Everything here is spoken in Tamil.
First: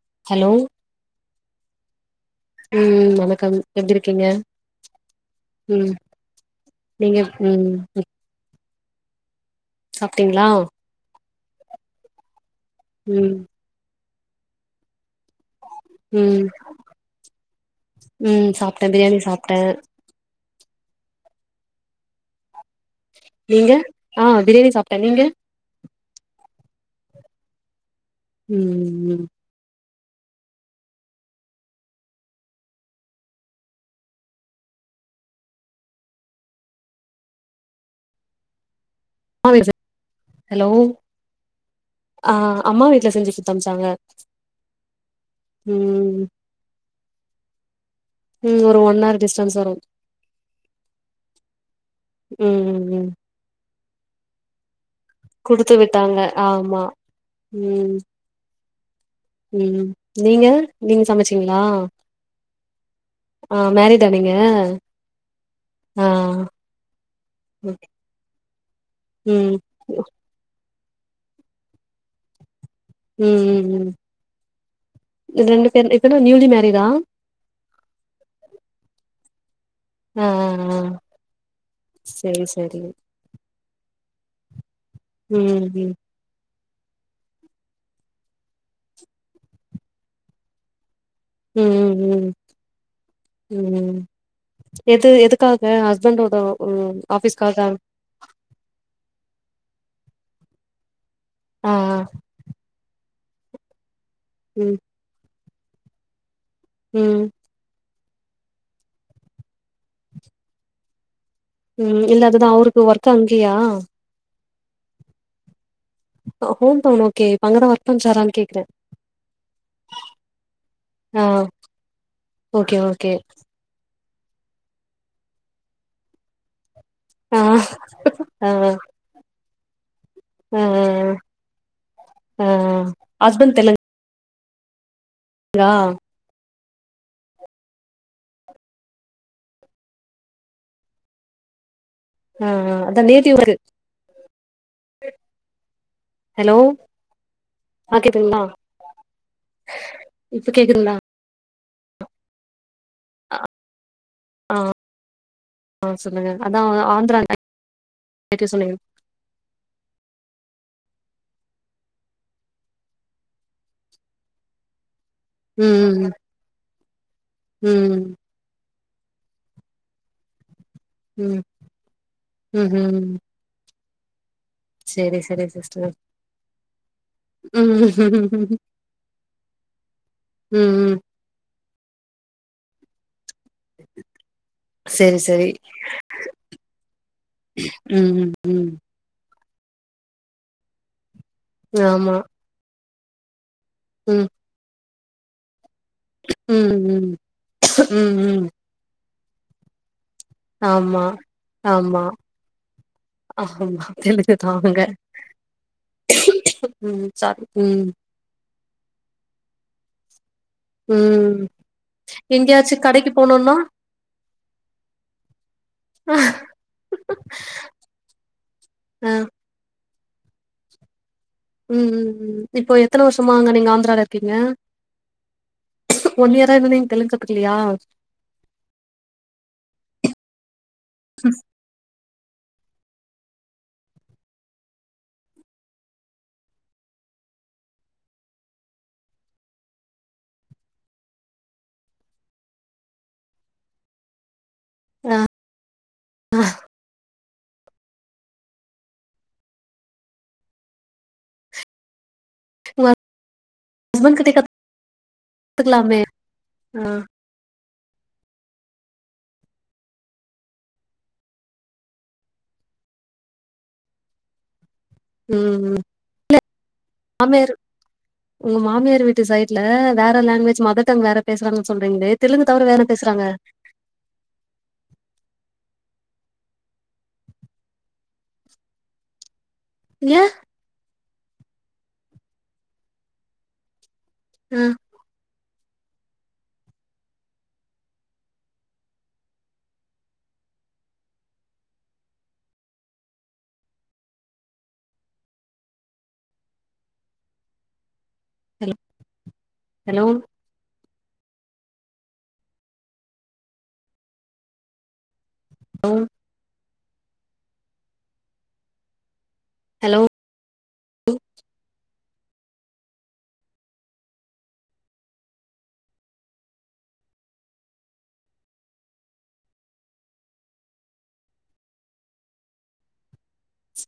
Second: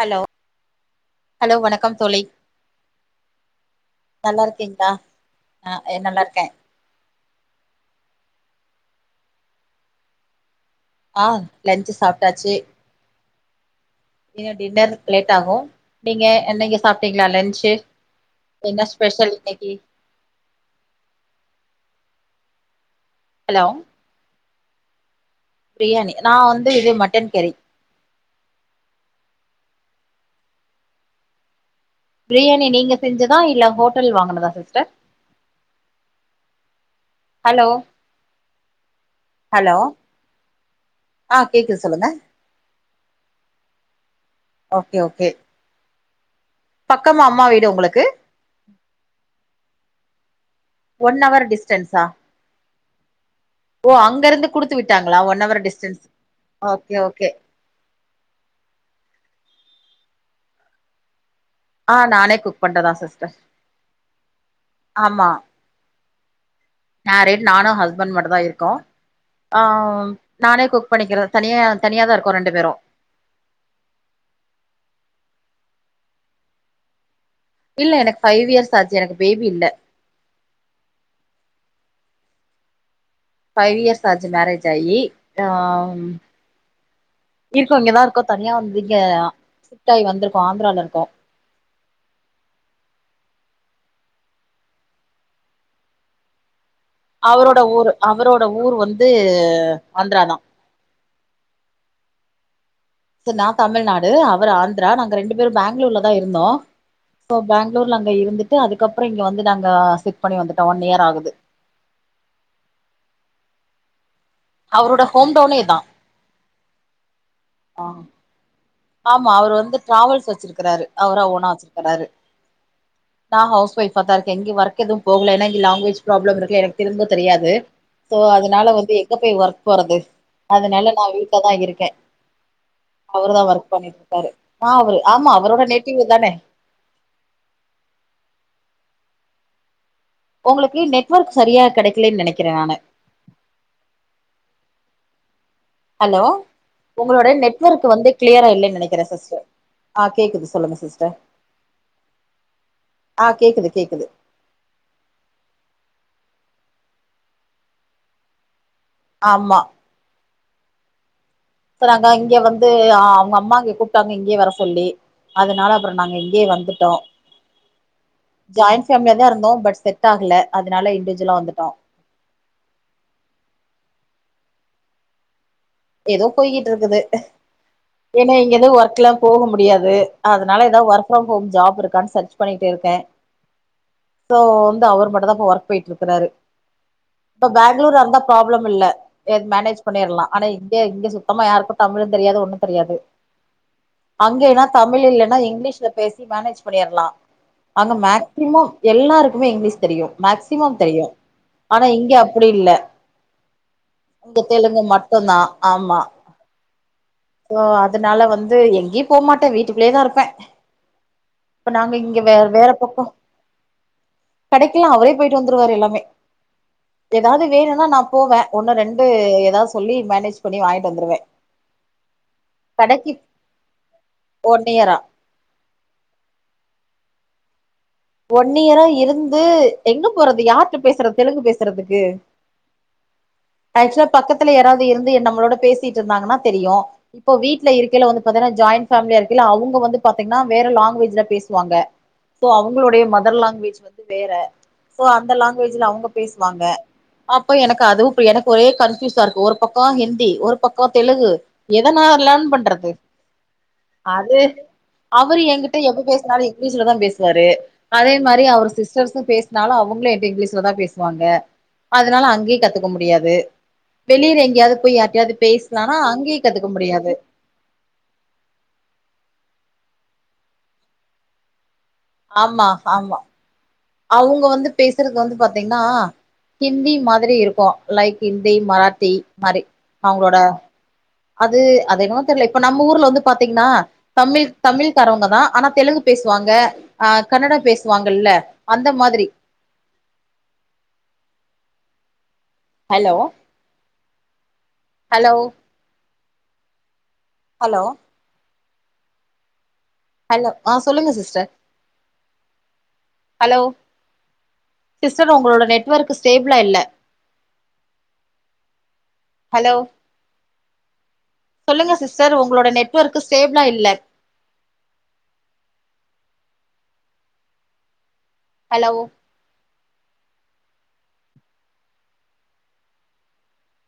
ஹலோ ஹலோ வணக்கம் தோழி ம் வணக்கம் எப்டிருக்கீங்க நல்லா இருக்கீங்களா உம் ஆ நல்லா இருக்கே நீங்க உம் ம் சாப்டீங்களா ஆஹ் லன்ச்சு சாப்ட்டாச்சு ம் இல்ல டின்னர் லேட் ஆகும் நீங்க ம் என்னங்க சாப்ட்டீங்களா லன்சு ம் சாப்ட்டே என்ன பிரியாணி ஸ்பெஷல் சாப்ட்டே இன்னைக்கி ஹலோ நீங்க ஆ பிரியாணி சாப்ட்ட நீங்க பிரியாணி நா வந்து இது மட்டன் கறி உம் பிரியாணி நீங்க செஞ்சதா இல்ல ஹோட்டல்ல வாங்கனதா சிஸ்டர் ஹலோ ஹலோ ஹலோ ஆ கேக்குது சொல்லுங்க ஆ அம்மா வீட்டுல செஞ்சு குத்தம்ச்சாங்க ஓகே ஓகே ம் பக்கமா அம்மா வீடு உங்களுக்கு ம் ஒரு ஒன் ஹார் டிஸ்டன்ஸ் வரும் ஒன் அவர் டிஸ்டன்சா ம் ம் ம் ஓ அங்கருந்து குடுத்து விட்டாங்களா ஒன் அவர் குடுத்து டிஸ்டன்ஸ் விட்டாங்க ஆமா ஓகே ஓகே ம் உம் நீங்க நீங்க சமைச்சி டீங்களா ஆ நானே குக் பண்றதா சிஸ்டர் ஆ மேரிஜா நீங்க ஆமா ஆ மேரிட் நானும் ஓகே. ஹஸ்பண்ட் மட்டு தான் இருக்கோம் ம் ஆ நானே குக் பண்ணிக்கிறது தனியா தனியா தான் இருக்கோ ரெண்டு பேரும் ம் ம் ம் ரெண்டு பேரும் இப்பதா நியூலி மேரிடா இல்ல எனக்கு ஃபைவ் இயர்ஸ் ஆச்சு எனக்கு பேபி இல்ல ஆ ஆ ஆ சரி சரி ஃபைவ் இயர்ஸ் ஆச்சு மேரேஜ் ஆயி ஆ ம் ம் இப்ப இங்கதா இருக்கோ தனியா இங்க சிஃப்டாய் வந்திருக்கோ ஆந்ரால இருக்கோ ம் ம் ம் உம் எது எதுக்காக ஹஸ்பண்டோட உம் அவரோட ஊர் அவரோட ஊர் வந்து ஆந்த்ரா தா ஆ ஆ நா தமிழ்நாடு அவர் ம் ஆந்திரா நாங்க ரெண்டு பேரு பேங்களூர்ல தா இருந்தோ ம் அப்போ பெங்களூர்ல அங்க இருந்துட்டு அதுக்கப்புறோ இங்க வந்து நாங்க சிஃப்ட் பண்ணி வந்துட்டோ ஒன் இயர் ஆகுது உம் இல்ல அதுதா அவருக்கு ஒர்க் அங்கியா அவரோட ஹோம் டவுனே அதா ஹோம்டவுன் ஓகாகே இப்ப அங்க தா வொர்க் பன்றாரான்னு கேக்குரே ஆமா அவர் வந்து டிராவல்ஸ் வச்சிருக்கறாரு ஆ அவரா ஓனா வச்சிருக்காரு ஓகே ஓகே நா ஹவுஸ் ஒய்ஃப் பத்தாதுக்கு எங்கயு வொர்க் எது போகலனா லேங்குவேஜ் ப்ராபளம் இருக்கு எனக்கு தெரிஞ்சு ஆ தெரியாது சோ ஆ அதனால வந்து எங்க போய் ஒர்க் போறது ஆ அதனால நா வீட்ல தா இருக்க ஆ அவரு தா ஹஸ்பண்ட் ஒர்க் தெலுங்கா பண்ணிட்டு இருக்காரு ஆ அவரு ஆமா அவரோட நேட்டிவ் இத்தானே உங்களுக்கு நெட்ஒர்க் சரியா கெடைக் ஆ ஆ அதா நேட்டிவ் அவருக்கு ஹலோ உங்களோட நெட்வொர்க் ஆ வந்து கேக்குதுங்களா கிளியரா இல்லைன்னு நெனக்கிற சிஸ்டர் ஆ இப்ப கேக்குது சொல்லுங்க கேக்குதுங்களா சிஸ்டர் ஆ கேக்குது கேக்குது ஆ ஆ சொல்லுங்க அதாஆந்திரா நேட்டிவ் சொன்னீங்களே ஆமா இப்ப நாங்க இங்க வந்து அவங்க அம்மா இங்க கூப்பிட்டாங்க இங்கயே வர சொல்லி அதனால அப்புறோ ம் நாங்க இங்கயே வந்துட்டோ ம் ம் ஜாயிண்ட் ஃபேமிலியா தா இருந்தோ பட் செட் ஆகல அதனால இண்டிவிஜுவலா வந்துட்டோ உம் உம் செரி செரி சிஸ்டர் ஏதோ போய்கிட்டு இருக்குது ம் ஏன்னா இங்க எதுவு ஒர்க்லா போக முடியாது அதனால ம் ஏதாது ஒர்க் ம் ஒர்க் ப்ரம் ஹோம் ஜாப் இருக்கான்னு சர்ச் பண்ணிட்டு இருக்கே இப்போ வந்து அவர் செரி மட்டு தா இப்போ செரி ஒர்க் போயிட்டு இருக்கறாரு இப்ப பெங்களூர்ரா ம் இருந்தா ம் ப்ராப்ளம் ம் இல்ல து மேனேஜ் பண்ணிறலா ஆனா இங்க இங்க சுத்தமா யாருக்கு தமிழு ஆமா தெரியாது ஒண்ணு தெரியாது ம் அங்கைன்னா தமிழ் இல்லன்னா இங்கிலீஷ்ல பேசி மேனேஜ் ம் பண்ணிறலா ம் அங்கே ம் ம் மேக்சிமம் எல்லாருக்குமே இங்கிலீஷ் தெரியு மேக்சிமம் ஆமா தெரியு ஆனா ஆமா இங்க அப்புடி இல்ல ஆமா இங்க தா அவங்க தெலுங்கு மட்டுந்தா ஆமா ம் சாரி சோ ம் அதனால வந்து எங்கயு போமாட்டே வீட்டுக்குள்ளயே தா இருப்பே உம் இப்ப நாங்க இங்க வே வேற எங்கியாச்சு பக்கோ கடைக்கு போனுன்னா கடைக்கெல்லா அவுரே போயிட்டு வந்துருவாரு எல்லாமே அ ஏதாவ்து வேணுன்னா நா போவே ஒன்னு ரெண்டு ம் சொல்லி மேனேஜ் பண்ணி வாங்கிட்டு வந்துருவே ம் ம் ம் இப்போ எத்தன கடைக்கு வருஷமா நீங்க ஆந்திரில இருக்கீங்க ஒன் இயரா ஒன் இயர் இருந்து நீங்க தெலுங்கு கத்துக்கலையா ஒன்ன இயரா இருந்து எங்க போறது யார்கிட்ட பேசுறது தெலுங்கு பேசுறதுக்கு ஆக்சுவலா பக்கத்துல யாராவது இருந்து என் நம்மளோட பேசிட்டு இருந்தாங்கன்னா தெரியு இப்போ வீட்டுல இருக்கில வந்து பாத்தேனா ஜாயின் ஃபேமிலியா இருக்கல்ல அவங்க வந்து பாத்தீங்கன்னா வேற லாங்குவேஜ்ல பேசுவாங்க அவங்களோடைய மதர் லாங்குவேஜ் வந்து வேற சோ அந்த லாங்குவேஜ்ல அவுங்க பேசுவாங்க அப்ப எனக்கு அதுவு புரி எனக்கு ஒரே கன்ஃபியூஸா இருக்கு ஒரு பக்கோ ஹிந்தி ஒரு பக்கோ தெலுகு எதனாவர்லாம் உங்க பண்றது ஹஸ்பண்ட் கிட்ட அது அவரு என்கிட்ட கத்துக்கலாமே எப்ப பேசினாலு ஆ இங்கிலீஷ்ல தா பேசு வாரு அதே மாரி அவர் சிஸ்டர்ஸு பேசுனாலு அவங்களு என்ட்ட இங்கிலீஷ்லதா பேசுவாங்க அதுனால அங்கயு கத்துக்க முடியாது வெளியில எங்கேயாவது போயி யார் டயாவது ம் ம். பேசலாம்னா அங்கயு கதுக்க முடியாது மாமியார் உங்க மாமியார் வீட்டு சைட்ல வேற லாங்குவேஜ் மதர் டங் வேற பேசுறாங்கனு சொல்றீங்களே தெலுங்கு தவிர வேற பேசுறாங்க அவுங்க வந்து பேசுறது வந்து பாத்தீங்கனா ஹிந்தி மாதிரி இருக்கு லைக் ஹிந்தி மராத்தி மாரி ஏ அவுங்களோட அது அதென்னவோ தெரில இப்ப நம்ப ஊர்ல வந்து பாத்தீங்கனா தமிழ் ஆ தமிழ் காரவங்க தா ஆனா தெலுங்கு பேசுவாங்க அ கன்னடம் பேசுவாங்கல்ல அந்த மாதிரி hello hello hello hello hello hello ஆ சொல்லுங்க சிஸ்டர் ஹலோ சிஸ்டர் ஒங்களோட ஹலோ நெட்வொர்க் ஸ் ஸ்டேப்ளா இல்ல ஹலோ சொல்லுங்க சிஸ்டர் ஒங்களோட நெட்வொர்க்க ஸ்டேிப்ளா இல்ல ஹலோ ச்